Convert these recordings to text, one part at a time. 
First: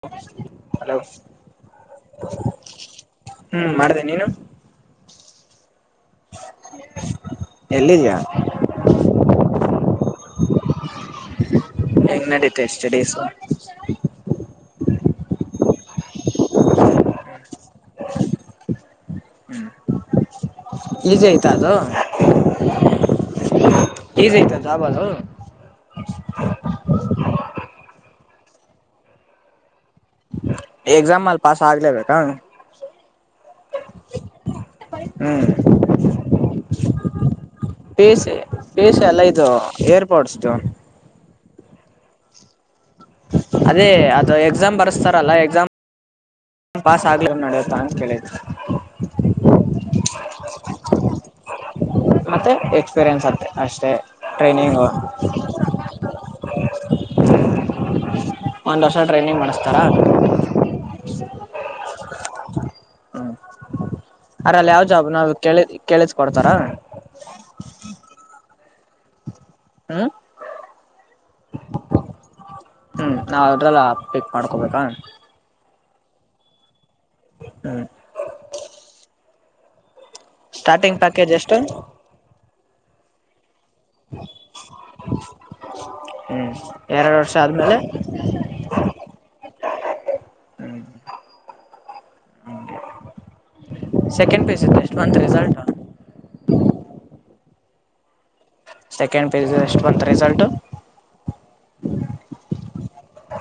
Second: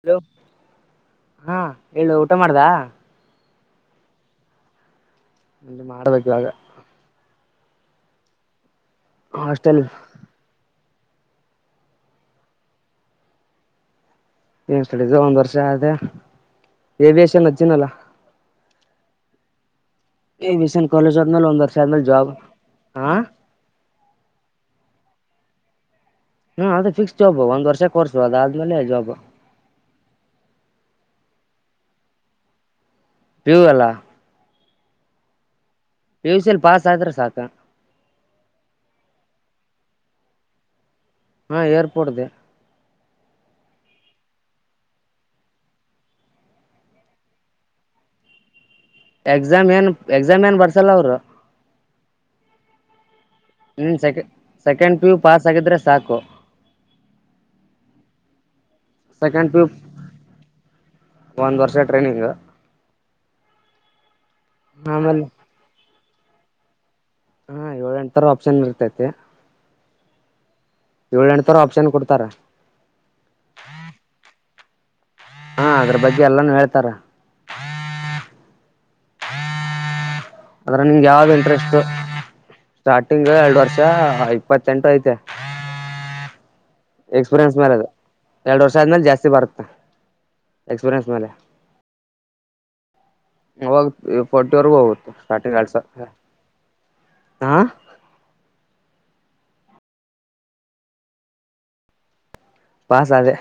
Hello hello ಹಾ ಹೇಳು ಊಟ ಮಾಡ್ದ. ಹ್ಮ್ ಮಾಡಿದೆ ನೀನು. ಅ ಮಾಡ್ಬೇಕಾಗ. ಎಲ್ಲಿದ್ಯಾ. ಹಾಸ್ಟಲ್. ಎಂಗ ನಡತ ಸ್ಟಡೀಸ್. ಏನ್ ಸ್ಟಡೀಸ್ ಒಂದ್ ವರ್ಷ ಅದ್ ಏವಿಯೇಷನ್ ಅಚ್ಚಿದ್ನನಲ್ಲ. ಈ ವಿಷನ್ ಕಾಲೇಜ್ ಈಸಿ ಅದ್ಮೇಲ್ ಆಯ್ತಾ ಒಂದ್ ಅದು ವರ್ಷ ಅದ್ಮೇಲ್ ಜಾಬ್ ಆ. ಜಾವಾ ನಾ. ಹಾ ಅದು ಫಿಕ್ಸ್ ಜಾಬ್ ಒಂದ್ ವರ್ಷ ಕೋರ್ಸ ಅದ ಆದ್ಮೇಲೆ ಜಾಬ್. ಎಕ್ಸಾಮ್ಲ್ಲಿ ಪಾಸ್ ಆಗ್ಲೇಬೇಕಾ. ಪಿ ಯು ಅಲ್ಲಾ. ಹ್ಮ್ ಪಿ ಯು ಸಿಯಲ್ ಪಾಸ್ ಆದ್ರೆ ಸಾಕ. ಪಿಯುಸಿ ಪಿಯುಸಿ ಅಲ್ಲ ಇದು ಏರ್ಪಡ್ಸ್ ದು. ಹಾ ಏರ್ಪೋರ್ಟದೆ. ಅದೇ ಅದು ಎಕ್ಸಾಮ್ ಬರ್ಸ್ತಾರಲ್ಲ ಎಕ್ಸಾಮ್ ಪಾಸ್ ಆಗ್ಲಿಕ್ ನಡಿಯತ ಅಂತ ಕೇಳಿದ್ ಎಕ್ಸಾಮ್ ಏನ್ ಎಕ್ಸಾಮ್ ಏನ್ ಬರ್ಸಲ್ಲಲ್ರೊ ಮತ್ತೆ ಎಕ್ಸ್ಪೀರಿಯನ್ಸ್ ಅಂತೆ ಅಷ್ಟೇ training second P U pass ಆಗಿದ್ರೆ ಸಾಕು. ಒಂದ್ ವರ್ಷ ಟ್ರೈನಿಂಗ್ ಸೆಕೆಂಡ್ ಪಿ ಯು ಮಾಡಿಸ್ತಾರ. ಟ್ರೈನಿಂಗ. ಅರಲ್ಲ್ ಯಾವ್ ಜಾಬ್ ಆಮೇಲೆ ನಾವು ಕೇಳಿದ್. ಕೇಳಿದ್ ಕೊಡ್ತಾರ. ಹಾ ಏಳೆಂಟ್ ತರ ಆಪ್ಷನ್ ಇರ್ತತಿ ಹ್ಮ್ ಏಳೆಂಟ್ ತರ ಆಪ್ಷನ್ ಕೊಡ್ತಾರ. ಕ್ಕೊಬೇಕಾ. ಹಾ ಅದ್ರ್ ಬಗ್ಗೆ ಎಲ್ಲಾನು ಹೇಳ್ತಾರ. ಹ್ಮ್. ಅದ್ರಗ್ ಸ್ಟಾರ್ಟಿಂಗ್ ನಿಂಗ್ ಯಾವ್ದ್ ಪ್ಯಾಕೇಜ್ ಎಷ್ಟು ಇಂಟ್ರೆಸ್ಟ್. ಸ್ಟಾರ್ಟಿಂಗ್ ಎಲ್ಡ್ ವರ್ಷ್. ಇಪ್ಪತ್ತೆಂಟು ಐತೆ ಹ್ಮ್ ಎರಡು ವರ್ಷ ಎಕ್ಸ್ಪೀರಿಯನ್ಸ್ ಮೇಲೆ ಆದ್ಮೇಲೆ ಅದು ಎರಡು ವರ್ಷ ಆದ್ಮೇಲೆ ಜಾಸ್ತಿ ಬರುತ್ತೆ ಎಕ್ಸ್ಪೀರಿಯನ್ಸ್ ಮಯಲೆ ಇವಾಗ್ ಸೆಕೆಂಡ್ ಫಾರ್ಟಿ ಪೇಜ್ ವರ್ಗೂ ಇತ್ತು ಎಷ್ಟು ಹೋಗುತ್ತೆ ಬಂತ ಸ್ಟಾರ್ಟಿಂಗ್ ರಿಸಲ್ಟ್ ಎಲ್ಡ್ ಸಾವ್ರ. ಹಾ.. ಸೆಕೆಂಡ್ ಪೇ [inaudible] ಎಷ್ಟು ಬಂತ ರಿಸಲ್ಟ್. ಪಾಸಾದೆ.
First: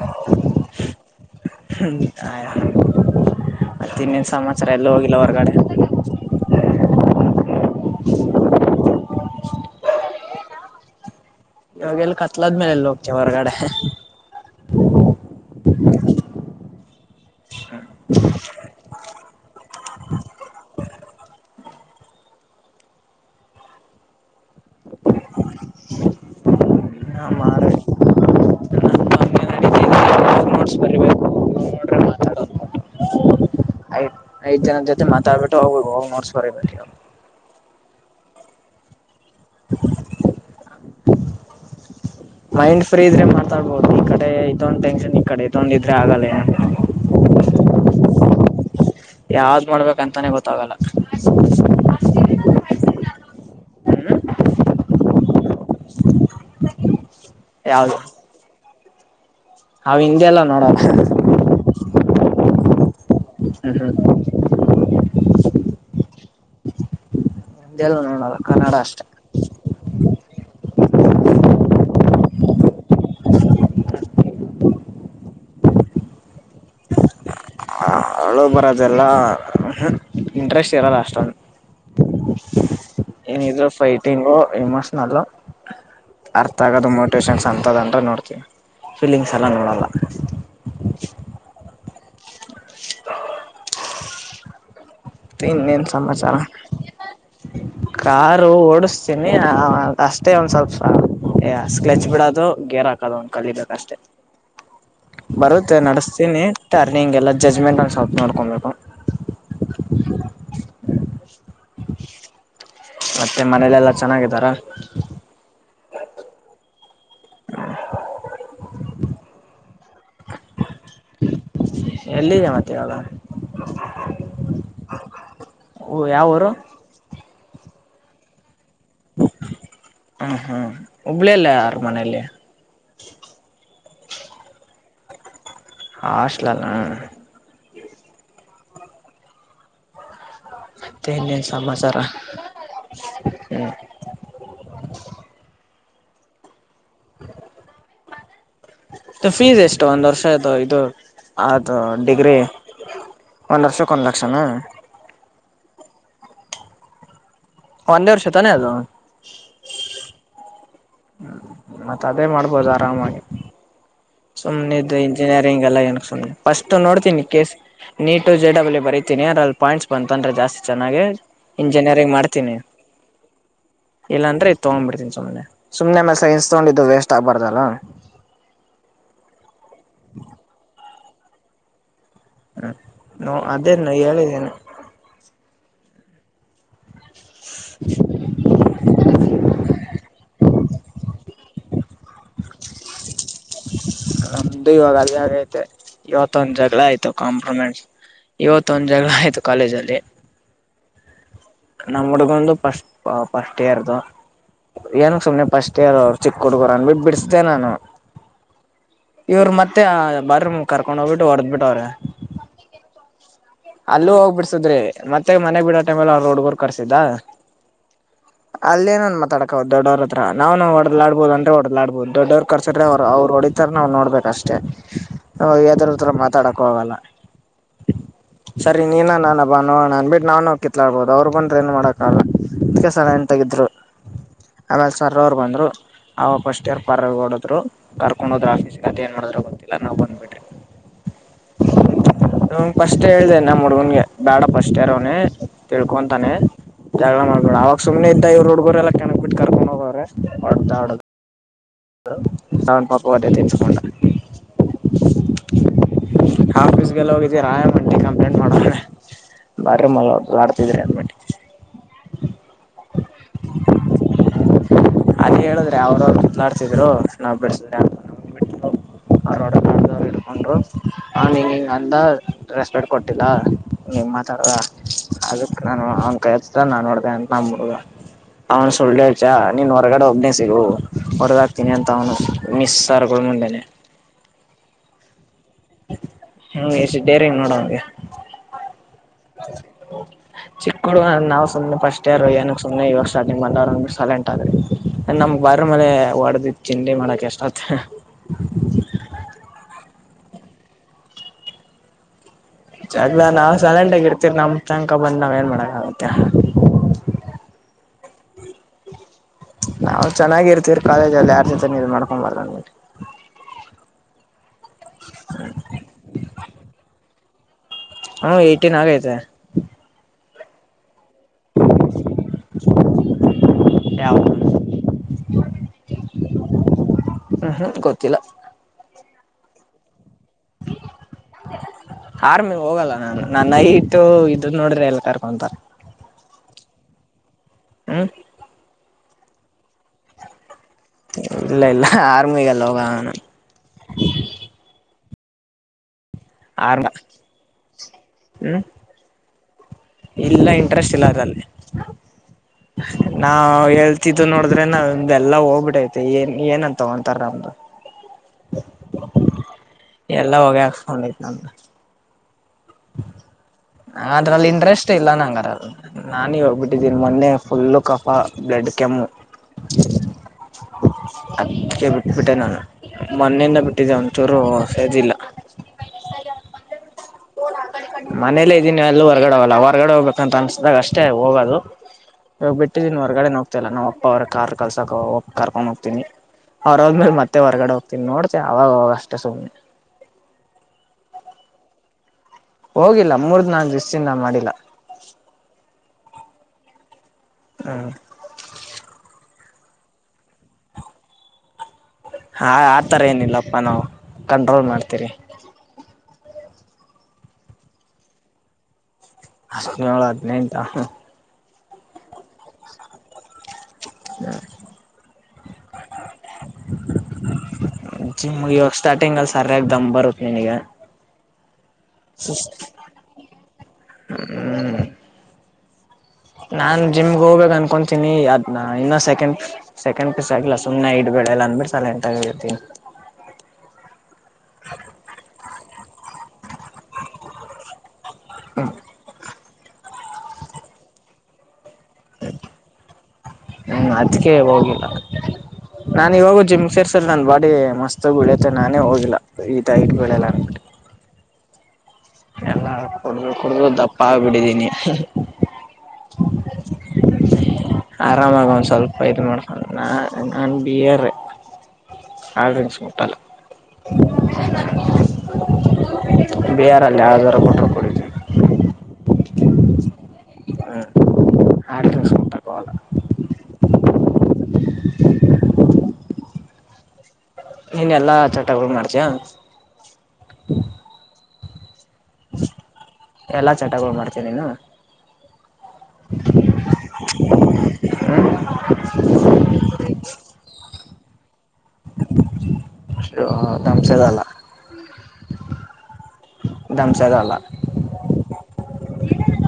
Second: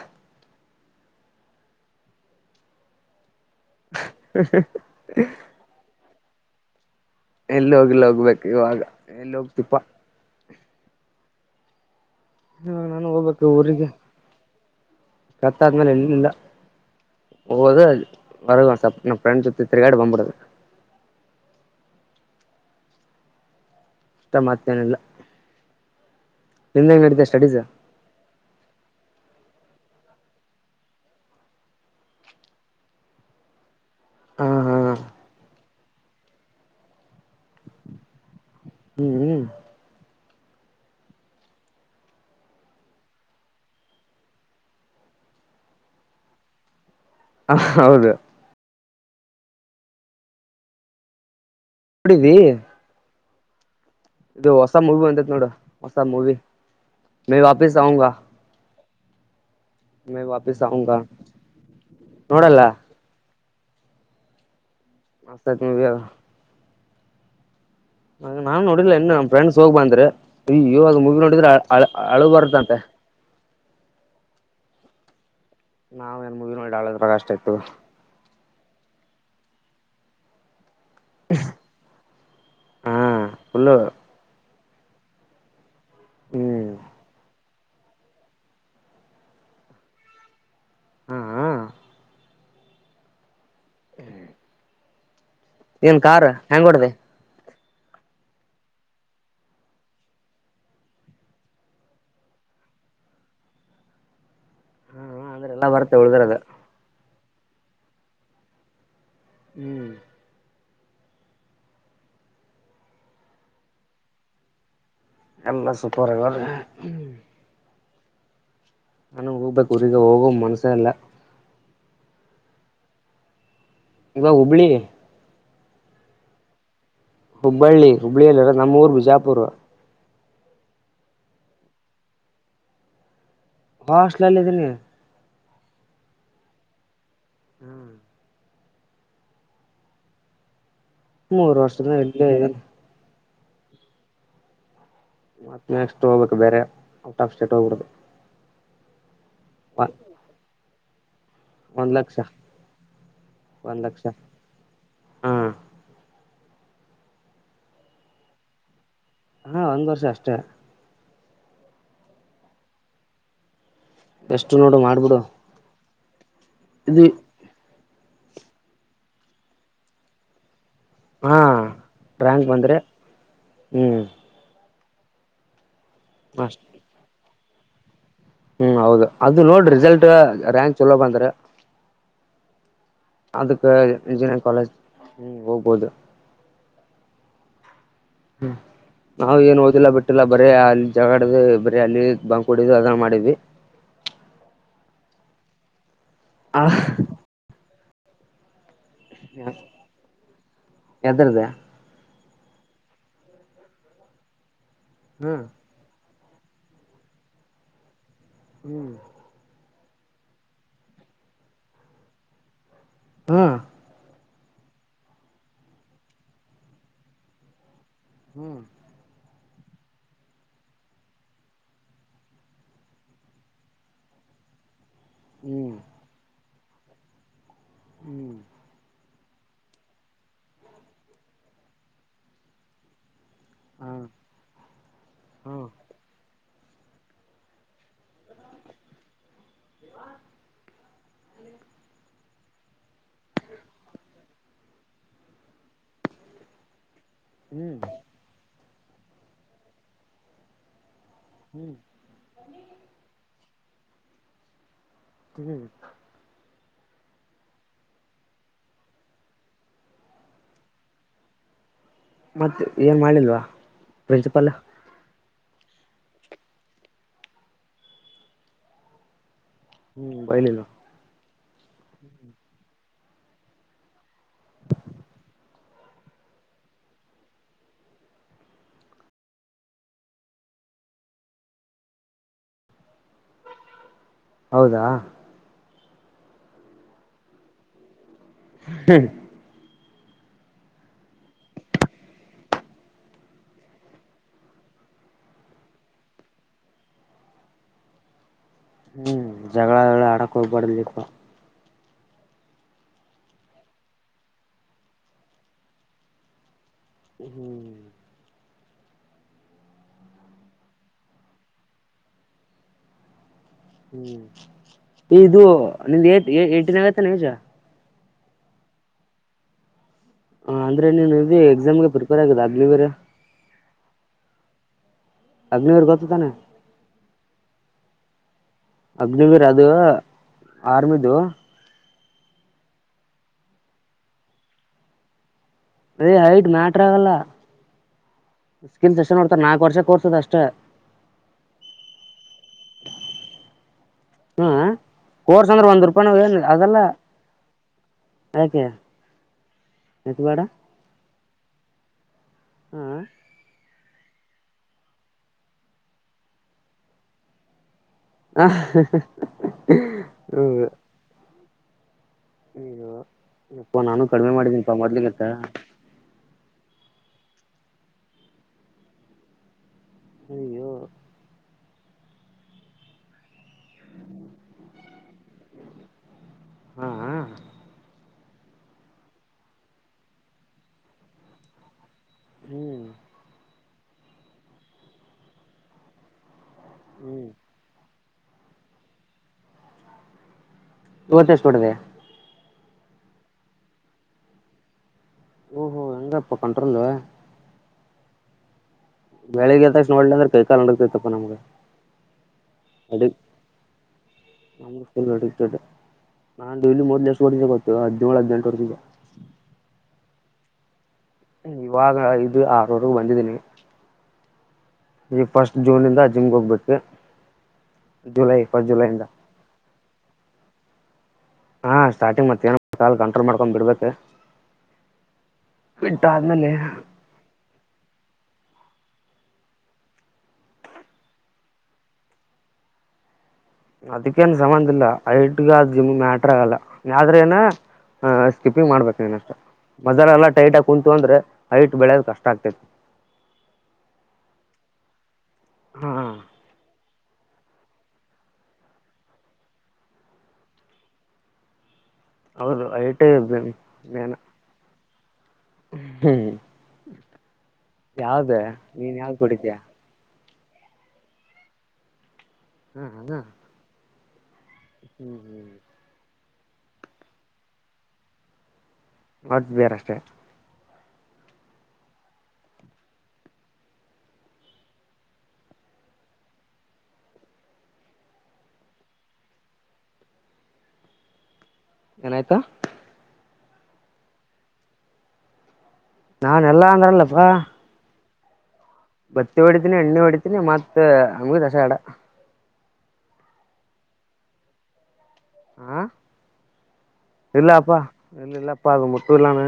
ಮತಿನ್ನೇನ್ ಸಮಾಚಾರ ಎಲ್ಲು ಹೋಗಿಲ್ಲ ಹೊರ್ಗಡೆ. ಎಲ್ಲೂ ಹೋಗಿಲ್ಲ ಹೋಗ್ಬೇಕ್ ಇವಾಗ. ಎಲ್ಲೋಗ್ತಿಪ್ಪಾ. ಇವಗೆಲ್ಲ್ ಕತ್. ಹಾ ನಾನು ಹೋಗ್ಬೇಕು ಊರಿಗೆ ಕತ್ತ್ಲ್ ಆದ್ಮೇಲೆ ಎಲ್ಲಿಲ್ಲ. ಒದ ಬರಲ ಸಪ್ನಾ ಪ್ರೆಂಡ್ ಜೊತೆ ತಿರ್ಗಾಡ್ ಬಂಬುಡದು. ಇಷ್ಟ ಮತ್ತೇನಿಲ್ಲ. ನಿಮ್ದೇಗ್ ನಡೀತೆ ನಾ ಸ್ಟಡೀಸ್. ಮಾಡ ನೋಟ್ಸ್ ಬರಿಬೇಕು ನೋಡ್ರೆ ಮಾತಾಡೋದು ಐ ಹಾ ಐದ್ ಹಾ ಜನ ಜೊತೆ ಮಾತಾಡ್ಬಿಟ್ಟು ಹೋಗ. ನೋಟ್ಸ್ [unintelligible] ಹ್ಮ್ ಹ್ಮ್. ಮೈಂಡ್ ಫ್ರೀ ಇದ್ರೆ ಮಾತಾಡ್ಬಹದು ಈ ಕಡೆ ಇದೊಂದ್ ಟೆನ್ಷನ್ ಈ ಕಡೆ ಇದೊಂದ ಇದ್ರೆ ಆಗಲ್ಲ ಏನಾದ್ರು. ಹ ಹೌದು. ಯಾವ್ದ್ ಮಾಡ್ಬೇಕಂತಾನೇ ಗೊತ್ತಾಗಲ್ಲ. ನೋಡಿದಿ. ಹ್ಮ್ ಇದು ಹೊಸ ಮೂವಿ ಬಂದೈತ್ ನೋಡು ಹೊಸ ಮೂವಿ. ಮೇ ವಾಪಿಸ್ ಯಾವ್ದು ಆವುಂಗಾ. ಅವ ಮೇ ಹಿಂದೆ ಎಲ್ಲ ವಾಪಿಸ್ ನೋಡಲ್ಲ ಆವುಂಗಾ ನೋಡಲ್ಲ. ಹ ಹಾ. ಮಸ್ತತ್ ಮೂವಿ ಅದು. ನಮ್ದೆಲ್ಲ ನ ನೋಡಲ್ಲ ನಾನ್ ಕನ್ನಡ ನೋಡಿಲ್ಲ ಅಷ್ಟೆ ಇನ್ನು ನಮ್ ಫ್ರೆಂಡ್ಸ್ ಹೋಗ್ಬಂದ್ರು ಈ ಇವಾಗ ಮೂವಿ ನೋಡಿದ್ರೆ ಅ ಅಳು ಬರ್ತ್ತಂತೆ. ನಾವ್ ಏನ್ ಮೂವಿ ನೋಡಿ ಅಳದ್ ಬ್ರಷ್ಟ್ ಆಯಿತು. ಅಳು ಬರೋದೆಲ್ಲ ಇಂಟ್ರೆಸ್ಟ್. ತಿರಲ್ಲ ಅಷ್ಟೊಂದು ಹಾ ಏನಿದ್ರು ಫುಲ್ಲು ಫೈಟಿಂಗು. ಫೇಮಸ್ [unintelligible] ಅರ್ಥ ಹ್ಮ್ ಆಗದು ಮೋಟಿವೇಶನ್. ತಂತದಂತ ನೋಡ್ತೀವಿ ಫೀಲಿಂಗ್ಸ್ ಎಲ್ಲ ನೋಡಲ್ಲ. ಹಾ [inaudible] ಇನ್ನೇನ್ ಏನ್ ಕಾರ್ ಸಮಾಚಾರ. ಹೆಂಗ್ ಹೊಡ್ದಿ ಕಾರು ಓಡಸ್ತೀನಿ ಅಷ್ಟೇ ಒಂದ್ ಸ್ವಲ್ಪ ಎ ಅ ಸ್ಕ್ಲೆಚ್ ಬಿಡೋದು ಗೇರ್ ಹಾಕದು ಒಂದ ಕಲಿಬೇಕಷ್ಟೇ. ಹಾ ಅಂದ್ರೆ ಎಲ್ಲಾ ಬರುತ್ತೆ ಬರ್ತ್ತೆ ಉಳ್ದಿರದ ನಡಸ್ತೀನಿ ತಾರಿ. ನಿಂಗೆಲ್ಲ ಜಜ್ಮೆಂಟ್ ಒನ್ ಸೊಲ್ಪ್ ನೊಡ್ಕೊಂಬೇಕು. [inaudible] ಮತ್ತೆ ಮನೇಲೆಲ್ಲಾ ಚೆನ್ನಾಗಿದ್ದಾರ. ಎಲ್ಲ ಸುಪರ್ಗ ಲೆ. ನಾನು ಉಬಕ್ ಉರಿಗೆ ಹೋಗುವ ಮನಸ ಇಲ್ಲ. ಎಲ್ಲಿದ್ಯ ಮತ್ತ ಇವಾಗ. ಈಗ ಹುಬ್ಳಿ. ಓ ಯಾವೂರು. ಹುಬ್ಬಳ್ಳಿ ಹುಬ್ಬಳ್ಳಿಯಲ್ಲಿರದು ನಮ್ಮೂರ್ ಬಿಜಾಪುರ್. ಹ್ಮ್ ಹ್ಮ್ ಹುಬ್ಬ್ಳೆಲ್ಲಿ ಯಾರ ಮನೇಯಲ್ಲಿ. ಹಾಸ್ಟ್ಲಲ್ಲಿ ಇದಿನಿ. ಹಾಸ್ಟ್ಳಲ್ಲ. ಮತ್ತೆ ಇನ್ನೇನ್ ಮೂರು ವರ್ಷದ್ನ ಸಮಾಚಾರ ಇಲ್ಲೇ ಇದಿನಿ. [inaudible] ಮತ್ ನೆಕ್ಸ್ಟ್ ಹೋಗ್ಬೇಕು ಬೇರೆ. ಔಟ್ ಆಫ್ ಸ್ಟೇಟ್ ಹೊಗ್ಬುಡದು. ಫೀಸ್ ಎಷ್ಟು ಒಂದ್ ವರ್ಷ ಆಯ್ತು ಇದು. ಅದು ಒಂದ್ ಲಕ್ಷ ಡಿಗ್ರಿ ಒಂದು ಒಂದ್ ವರ್ಷ್ಕ್ ಲಕ್ಷ ಒಂದು ಲಕ್ಷನಾ. ಹಾ ಒಂದೇ ವರ್ಷ ತಾನೆ ಅದು. ಹಾ ಒಂದ್ ವರ್ಷ ಅಷ್ಟೇ. ಹ್ಮ ಮತ್ತ ಅದೇ ಮಾಡ್ಬೋದು ಆರಾಮಾಗಿ. ಬೆಸ್ಟ್ ನೋಡು ಸುಮ್ನಿದು ಮಾಡ್ಬಿಡು ಇಂಜಿನಿಯರಿಂಗ್ ಎಲ್ಲ ಏನಕ್ ಸುಮ್ನೆ ಫಸ್ಟ್ ಇದು ನೋಡ್ತೀನಿ ಕೇಸ್. ನೀಟು ಜೆಡಬ್ಲ್ಯ ಬರೀತೀನಿ ಅದ್ರಲ್ಲಿ ಪಾಯಂಟ್ಸ್ ಬಂತಂದ್ರೆ ಜಾಸ್ತಿ. ಚೆನ್ನಾಗೆ ಹಾ ಇಂಜಿನಿಯರಿಂಗ್ ರ್ಯಾಂಕ್ ಮಾಡ್ತೀನಿ ಬಂದ್ರೆ ಹ್ಮ್ ಇಲ್ಲಾಂದ್ರೆ ಇ. ತೋಂಬಿಡ್ತೀನಿ ಸುಮ್ಮನೆ. ಸುಮ್ಮನೆ ಮತ್ ಸೈನ್ಸ್ ಅಷ್ಟ ತೋಂಡಿದ್ದು ವೇಸ್ಟ್ ಆಗ್ಬಾರ್ದಲ. [inaudible] ಹ್ಮ್ ಹೌದು ಅದು ನೋಡ್ರಿ ರಿಸಲ್ಟ್ ರಾಂಕ್ ಚಲೋ ಬಂದ್ರ. ಹ. ಅದಕ್ಕ ಇಂಜಿನಿಯಂಗ್ ಕಾಲೇಜ್ ಹ್ಮ ಹೋಗ್ಬೋದು. [unintelligible] ಹ್ಮ ನಾವ್ ಏನ್ ಓದಿಲ್ಲ ಬಿಟ್ಟಿಲ್ಲ ಬರೇ ಅಲ್ಲಿ ಜಗಲ್. ಏ ಬರೀ ಅಲ್ಲೀ ಬಂ ಕುಡಿದು ಅದ ಮಾಡಿದ್ವಿ. ನಮ್ದು ಇವಾಗ ಅಲ್ಲಿ ಯಾಗೈತೆ. ಇವತೊಂದ್ ಜಗಳ ಆಯ್ತು ಕಾಂಪ್ರಮೈಂಸ್. ಇವತ. ಮತ್ತೊಂದ್ ಜಗಳ ಆಯ್ತು ಕಾಲೇಜ್ ಅಲ್ಲಿ ಎದ್ರದ ನಮ್ಮುದ. ಒಂದು ಪಶ್ ಓ ಪಷ್ಟಿಯರ್ದು. ಏನಕ್ ಸುಮ್ನೆ ಹ್ಮ್ ಫಸ್ಟ್ ಇಯರ್ ಅವ್ರು. ಚಿಕ್ಕುಡುಗರನ್ಬಿಟ್ ಬಿಡ್ಸ್ಧೀ ನಾನು. ಹ್ಮ್ ತ್ತೆ ಆ ಬಾಟ್ರೂಮ್ ಕರ್ಕೊಂಡ್ ಹೋಗ್ಬಿಟು ಹೊಡ್ಧಬಿಟ್ಟವ್ರೆ. ಹ್ಮ್ ಅಲ್ಲೂ ಹೋಗ್ಬಿಡ್ಸದ್ರಿ ಮತ್ತೆ ಮನೆಗ್ ಬಿಡೋ ಟೈಮಲ್ಲಿ ಅವ್ರು ಉಡುಗುರ್ ಕರ್ಸಿದ್ದ. ಹ್ಮ್ ಅಲ್ಲೇನನ್ ಮತಡಕ. ಕ್ ದೊಡ್ಡವ್ರತ್ರ ನವ್ ನವ್ ಒಡಧ್ಲಾಡ್ಬೋಧ್ ಅಂಟೆ ಒಡಧ್ಲಾಡ್ಬೋದು ದೊಡ್ಡವರ್ ಕರ್ಸಿದ್ರೆ ಅವ್ರು ಅವ್ರು ಒಡಿತಾರ್ ನಾವ್ ನೋಡ್ಬೇಕಷ್ಟೇ. ಹ್ ನಾವ್ ಹ್ಮ್ ಯದರುತ್ರಾ ಮಾತಾಡಕ್. ಓಹ ಅಲ್ಲ. ಹ್ಮ್ ಹ್ಮ್ ಸರ್ ರಿ ನೆನನಾನ. ನಭ ನವನಾನ್ಬಿಟ್ ನವ್ ನವ್ ಕಿತ್ಲಾಡ್ಬೊದು ಅವ್ರು ಬಂದ್ರ ಏನ್ ಮಾಡಕಲ್ಲ ದಕೆ ಸ ಲೈ. ತೆಗೆದ್ರು ಹಾ ಆಮೇಲ್ ಸರ್ ಅವ್ರು ಹಾ ಬಂದ್ರು ಅವ್. ಫಸ್ಟ್ ಯರ್ ಪಾತ್ರ ಒಡದ್ರು ಕರ್ಕೊಂಡ್ ಹೋದ್ರಆಫೀಸ್ ಕತೆ ಎನ್ ನೋಡ್ಧ್ರು. ಎಲ ನಾವ್ ಬಂದ್ಬಿಟೆ. ರೂಮ್ [unintelligible] ಷ್ಟೆ ಹೇಳ್ದ ನಮ್ ಹುಡುಗನ್ಗೆ ಬೇಡ ಫಸ್ಟ್ ರ್ ಅವ್ನನೆ ತಿಳ್ಕೊಂತನೆ. ಜಗಳ ಮಾಡ್ಬೆಡ ಹ್ಮ್ ಅವಾಗ್ ಸುಮ್ನೆ ಇದ್ದ ಇವ್ರುಡುಗುರೆಲ್ಲಾ. ಕೆನಕ್ ಬಿಟ್ ಕರ್ಕೊಂಡೋಗವ್ರೆ ಒಡ್ಧಾ ಡ್. ಹ್ಮ್ ದ್ರಾ ಸನ್ ಪಾಪು ಒದೇ ತಿನ್ಸ್ಕೊಂಡ. [inaudible] ಆಪೀಸ್ಗೆಲ್ಲ ಹೋಗಿದ್ದಿ ರಾಯನ್. ಆಂಟಿ ಕಂಪ್ಲೇಂಟ್ ಮಾಡವ್ರೆ ಬಾಟ್ರೀ ಮಲ್ ಒಡ್ಲಾಡ್ತಿದ್ರಿ ಆನ್ಬಿಟಿ. ಮತ್ ಏನ್ ಮಾಡ್ಲಿಲ್ವಾ ಪ್ರಿನ್ಸಿಪಲ್. ಅಲ್ಲಿ ಹೇಳಿದ್ರೆ ಅವ್ರರು ಕಿತ್ಲಾಡ್ತಿದ್ರು ನಾವ್ ಬಿಡ್ಸದ್ರೆ. ಹ್ಮ್ ಬೈಲಿಲ್ಲ. ನಾ ಹಿಂಗಿಂಗ್ ಅಂದಾ. ರೆಸ್ಪೆಕ್ಟ್ ಕೊಟ್ಟಿಲ್ಲ ನಿಮ್ ಮಾತಾಡ ಅದಕ್ ನಾನು ಅವ್ನ್ ಕತಿದ ನಾನು ನೋಡ್ದ ಅಂತ ನಮ್ಮ ಹುಡ್ಗ ಅವ್ನ್ ಸುಳ್ಳೆಚ ನೀನ್ ಹೊರಗಡೆ ಒಬ್ಬನೇ ಸಿಗು ಹೊರಗ ಹಾಕ್ತೀನಿ ಅಂತ ಅವ್ನು ಮಿಸ್ ಅದ್ರ್ [unintelligible] ಹೌದಾ. ಹ್ಮ ಎಷ್ಟ್ ಡೇರಿಂಗ್ ನೋಡಂಗೆ. ಹ್ಮ್. ಚಿಕ್ಕಹುಡುಗ್ ನಾವ್ ಸುಮ್ನೆ ಫಸ್ಟ್ ಯಾರ ಏನಕ್ ಸುಮ್ನೆ ಇವಾಗ ಸ್ಟಾರ್ಟಿಂಗ್ ಬಂದವರುಂದ ಸೈಲೆಂಟ್ ಅದೇ ನಮ್ ಬಾರ ಮೇಲೆ ಹೊಡದ ತಿಂಡಿ ಮಾಡಕ್ ಎಷ್ಟ ಆತ. ಹ್ಮ್ ಜಗಳ ಆಡಕ್ ಹೋಗ್ಬಡಲೆ ಪಾ. ಜಾಗಳ ನಾವ್ ಸೈಲಂಟ ಆಗ ಇರ್ತವಿ ನಮ್ ತನಕ ಬಂದ್ ನಾವ್ ಏನ್ ಮಾಡಕ್ ಆಗತ್ತ. ಹ್ಮ್ ನಾವವು ಚೆನ್ನಾಗಿರ್ತೀವರಿ ಕಾಲೇಜಲ್ಲಿ ಯಾರ ಜೊತೆನು ಇದ್ ಮಾಡ್ಕೊಬಾರಲ್ಲನ್. ಹ್ಮ್ ಇದು ನಿಮ್ದ ಏ ಏಟನ್ ಆಗತ್ತಾನ ಈಜ. ಹ್ಮ ಏಟೀನ್ ಆಗೈತೆ. ಹ ಅಂದ್ರೆ ನೀನು. ಅ ಎಕ್ಸಾಮ್ಗೆ ಪ್ರಿಪೇರ್ ಆಗಿದೆ ಅಗ್ಲಿ ಬೇರೆ. [unintelligible] ಅಗ್ನವರ್ ಗೊತ್ತು ತಾನೆ. ಹ್ಮ್ ಹ್ಮ್ ಗೊತ್ತಿಲ್ಲ. ಅಗ್ನಿವೀರ್ ಅದುವಾ. ಆರ್ಮಿದು. ಆರಮಿಗ್ ಹೋಗಲ್ಲ ನಾನು ನೈಟ್ಟು ಇದ ನೋಡಿದ್ರ್ ಎಲ್ಲ ಕರ್ಕೊಂತಾರ. ಅದೆ ಹೈಟ್ ಮ್ಯಾಟ್ರ ಆಗಲ್ಲಲ್. ಹ್ಮ್ ನೋಡ್ತಾರೆ ನಾಕು ವರ್ಷ ಕೋರ್ಸದ ಅಷ್ಟೇ. ಇಲ್ಲ ಇಲ್ಲ ಆರ್ಮಿಗಲ್ಲ ಹೋಗ. ಹ್ಮ ಕೋರ್ಸ್ ಅಂದ್ರೆ ಒಂದ್ ರೂಪಾಯಿ. ಆರ್ಮ [unintelligible] ಯಾಕೆ. ಹ್ಮ್ ಯಾಕೆ ಬೇಡ ಇಲ್ಲ ಇಂಟ್ರೆಸ್ಟ್ ಇಲ್ಲ ಅದರಲ್ಲಿ ಹ ನಾವ ಹೇಳ್. ತ ನೋಡಿದ್ರೆ ನ ಎಲ್ಲ ಹೋಗ್ಬಿಟ್ಟೈಐತೆ ಏನ್ ಏನ್ಂತ ತಗೊಂತಾರ ನಮ್ದು. ಹ ಎಲ್ಲ ಹೋಗೆ ಹಾಕ್ಸ್ಕೊಂಡೈತ್ನಂದ್. ಅಯ್ಯೋ ಯಪ್ಪಾ ನಾನು ಕಡಿಮೆ ಅದ್ರಲ್ಲಿ ಮಾಡಿದೀನಿಪ್ಪಾ ಮೊದ್ಲಿಗತ. ಟಿದೀನಿ ಮೊನ್ನೆ ಫುಲ್ಲು ಕಫಾ ಬ್ಲಡ್ ಕೆಮ್ಮು. ಅಯ್ಯೋ. ಅದಕ್ಕೆ ಬಿಟ್ಟಬಿಟ್ಟೆ ನಾನು ಮೊನ್ನೆಯಿಂದ ಬಿಟ್ಟಿದ್ದೆ ಒಂಚೂರು ಸೇದಿಲ್ಲ. ಹಾ ಹಾ ಮನೇಲ್ಲೇ ಇದ್ದೀನಿ ಎಲ್ಲೂ ಹೊರ್ಗಡೆ ಹೋಗಲ್ಲ ಹೊರ್ಗಡೆ ಹೋಗ್ಬೇಕಂತ ಅನ್ಸ್ದಾಗ ಅಷ್ಟೇ ಹೋಗದು. ಇವಾಗ್ ಹ್ಮ್ ಬಿಟ್ಟಿದ್ದೀನ್ ಹೊರಗಡೆನು. ಇಲ್ಲ ನಾಮ್ ಅಪ್ಪವ್ರ ಕಾರ್ ಕಲ್ಸೋಕ ಕರ್ಕೊಂಡ್ ಹೋಗ್ತೀನಿ. ಹೊರದ್ಮೇಲೆ ಹ್ಮ್ ಮತ್ತೆ ಹೊರಗಡೆ. ತಿನ್ನು ನೋಡ್ತೆ ಅವಾಗ್ ಅವಾಗ್ ಅಷ್ಟೆ ಸುಮ್ಮ್ನೆ. ಇವತ್ ಎಸ್ಟ್ ಒಡ್ಡೆ. ಹೋಗಿಲ್ಲ ಮೂರ್ ನಾಕ್ ದಿಸ್ದಿಂದ ಮಾಡಿಲ್ಲ. ಓಹೋ ಹೆಂಗಪ್ಪ ಕಂಟ್ರೋಲ್. ಹ್ಮ್ ಬೆಳಗ್ ಎದ್ದುತಕ್ಷಣ ಹೊಡಿಲಿಲ್ಲ ಅಂದ್ರೆ ಕೈ ಕಾಲು ನಡುಗ್ತೈತಪ್ಪ ನಮ್ಮೂಗ. ಹಾ ಆ ಥರ ಏನಿಲ್ಲಪ್ಪ ನಾವು ಕಂಟ್ರೋಲ್ ನಮ್ದು ಮಾಡ್ತೀರಿ. ಫುಲ್ ಅಡಿಕ್ಟೆಡ್ ನಾನ್ ಡಲಿ ಮೊದ್ಲು ಎಷ್ಟ್ ಹೊಡಿತಿದೆ ಗೋತ್ತು ಹದಿನೇಳು ಹದಿನೆಂಟು ವಡಿತಿದೆ. ಹದಿನೇಳು ಹದಿನೆಂಟ. ಇವಾಗ ಐದು ಆರು ಒಂದೇ ದಿನಕೆ. ಈ ಫಸ್ಟ್ ಜೂನಂದ ಜಿಮ್ಗೆ ಹೋಗ್ಬು ಜುಲೈ ಫಸ್ಟ್ ಜುಲೈಂದ. ತ್ತಂಬರುತ್ತಿನಗೆ. ಹಾ ಸ್ಟಾರ್ಟಿಂಗ್ ಮತ್ತೇನ [unintelligible] ಕಂಟ್ರೋಲ್ ಮಾಡ್ಕೊಂಡ್ ಬಿಡ್ಬೇಕು. ಬಿಟ್ಟ ಆದ್ಮೇಲೆ ನಾನ್ ಜಿಮ್ಗೆ ಹೋಗ್ಬೇಕ್ ಅನ್ ಹಕೊಂತೀನಿ ಅದ್ನ ಇನ್ನ ಸೆಕೆಂಡ್ ಸೆಕೆಂಡ್ ಆಗಿಲ್ಲಾ ಸುಮ್ನೆ ಇಡ್ಬೆಳೆಲ್ಲ ಅಂದ್ಬಿಟ್ಟ ಸೖಲೆಂಟಾಗಿರ್ತಿನಿ. ಅದಕ್ಕೇನ್ ಸಂಬಂಧ ಇಲ್ಲ ಐಟ್ಗ ಅ ಜಿಮ್ ಹ ಸ್ಕಿಪಿಂಗ್ ಮಾಡ್ಬೇಕು [unintelligible] ಮದ್ಯಾನ ಎಲ್ಲ ಟೈಟಾಗ್ ಕುಂತ್ರು ಅಂದ್ರೆ ಹೖಟ್ ಬೆಳೆಯದ್ ಕಷ್ಟ ಆಗ್ತತಿ. ಹ್ಮ ಅದ್ಕೆ ಹೋಗಿಲ್ಲ. ಹಾ ನಾ ಈವಾಗು ಜಿಮ್ ಸೇರ್ಸಲ್ ನನ್ ಬಾ ಅಡಿ ಮಸ್ತ್ ಉಳಿತೆ ನಾನೇ ಹೋಗಿಲ್ಲ ಈ ದೇಟ್ ಈ ಬಿಳೆಲ್ಲ ಹೌದು ಎಲ್ಲಾ ಐಟೇ ಕುಡ್ದು ಕುಡ್ದು ದಪ್ಪ ಮೇನ್ ಆಗ್ಬಿಟ್ಟೀದೀನಿ. ಹ್ಮ್ ಯಾವ್ದ ಆರಾಮಾಗೊಂದ್ ನೀನ್ ಸ್ವಲ್ಪ ಯಾವ್ದ್ ಇದ ಕುಡಿತಯ ಮಾಡ್ಕೊಂಡ್ ನನ್ ಬಿಯರ್. ಆ ಡ್ರಿಂಕ್ಸ್ ಹ ಮುಟ್ಟಲ್ಲ. ಹ್ಮ್ ಹ್ಮ್ ಬಿಯರಲ್ಲಿ ಯಾವ್ದಾರ ಕೊಟ್ರ ಕುಡತೀವಿ. ಹಾಟ್ ಬಿಯರಷ್ಟೇ. ಹ ಹಾಟ್ಡ್ರಿಂಕ್ಸ್ ಮುಟ್ಟಕೋಗಲ್ಲ. ನೀನೆಲ್ಲಾ ಚಟಗಳು ಮಾಡ್ತಿಯ? ಏನಾಯ್ತು? ಎಲ್ಲ ಚಟಗಳು ಮಾಡ್ತೀಯ ನೀನು? ನಾನೆಲ್ಲಾ ಅಂದ್ರಲ್ಲಪ್ಪಾ. ಹ್ಮ್ [inaudible] ದ ಅಮ್ಗೆ ದಸ ಆಡ. ಷ್ಟು ತಮಸದ ಅಲ್ಲ. ಹಾ ಇಲ್ಲಪ್ಪಾ ಇಲ್ಲ ಇಲ್ಲಪ್ಪಾ ಅದು ಮುಟ್ಟು ಇಲ್ಲಾನ.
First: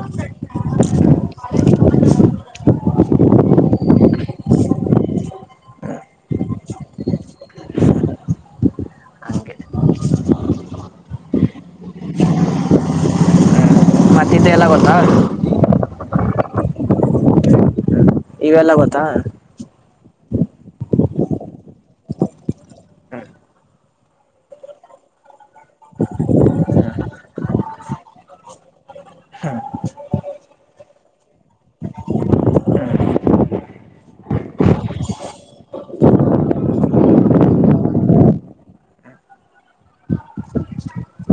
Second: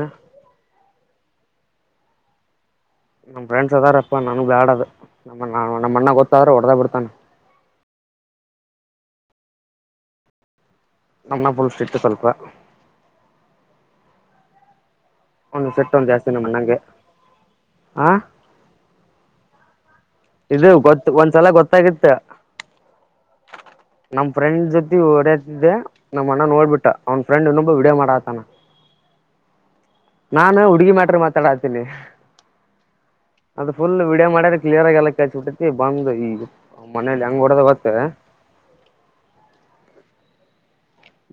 ನಮ್ ಫ್ರೆಂಡ್ಸ್ ಅದಾರಪ್ಪಾ ನಾನ್ಗ್ ಬ್ಯಾಡದು ನಮ್ಮ ನಮ್ಮಣ್ಣ ಗೊತ್ತಾದ್ರೆ ಹೊಡೆದೇ ಬಿಡ್ತಾನೆ. ಹಂಗೆ ನಮ್ಮನ್ನು [unintelligible] ಇತ್ತು ಸ್ವಲ್ಪ. ಮತ್ತಿದ್ದೆ ಎಲ್ಲ ಗೊತ್ತಾ ಒಂದ್ ಸಿಟ್ಟು ಒಂದ್ ಜಾಸ್ತಿ ನಮ್ಮಣ್ಣಂಗೆ. ಆ ಇವೆಲ್ಲ ಗೊತ್ತಾ ಇದು ಗೊತ್ತು ಒಂದ್ಸಲ ಗೊತ್ತಾಗಿತ್ತು. ನಮ್ ಫ್ರೆಂಡ್ ಜೊತೆ ಒಡೆ ಇದೆ ನಮ್ಮಣ್ಣ ನೋಡ್ಬಿಟ್ಟ ಅವ್ನ್ ಫ್ರೆಂಡ್ ಇನ್ನು ವಿಡೋ ಮಾಡತಾನ ಹಾ [unintelligible] ನಾನು ಹುಡ್ಗಿ ಮ್ಯಾಟ್ರ್ ಮಾತಾಡತೀನಿ ಅದು ಫುಲ್ ವಿಡಿಯೋ ಮಾಡ್ಯದ್ ಕ್ಲಿಯರ್ ಆಗಿ ಎಲ್ಲ ಕೇಳ್ಸ್ ಬಿಟ್ಟೈತಿ ಬಂದ ಈ ಮನೇಲಿ ಹೆಂಗ ಹೊಡದ ಗೊತ್ತ.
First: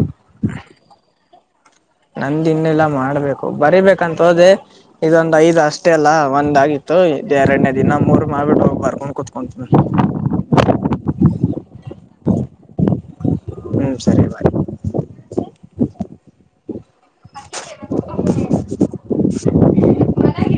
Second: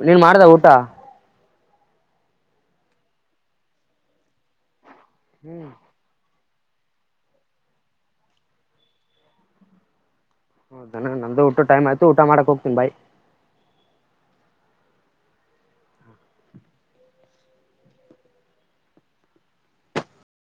ನೀನ್ ಮಾಡ್ದ ಊಟ ನಂದಿನ್ನಿಲ್ಲಾ ಮಾಡ್ಬೇಕು, ಬರಿಬೇಕಂತ್ ಹೋದೆ ಇದೊಂದ್ ಐದ್ ಅಷ್ಟೇ ಅಲ್ಲಾ. ಒಂದಾಗಿತ್ತು ಇದ್ ಎರಡನೇ ಇನ ಮೂರ್ ಮಾಡ್ ಬಿಟ್ಟು ಬರ್ಕೊಂಡ್ ಕುೂತ್ಕೊಂತಿನಿ ಹೌದೆನ್ ನನ್ದು ಊಟದ್ ಟೈಮೈತು ಊಟ ಮಾಡಕ್ ಹೋಗ್ತೀನಿ ಬಾಯ್ ಹ್ಮ್ ಸರಿ ಬಾಯ್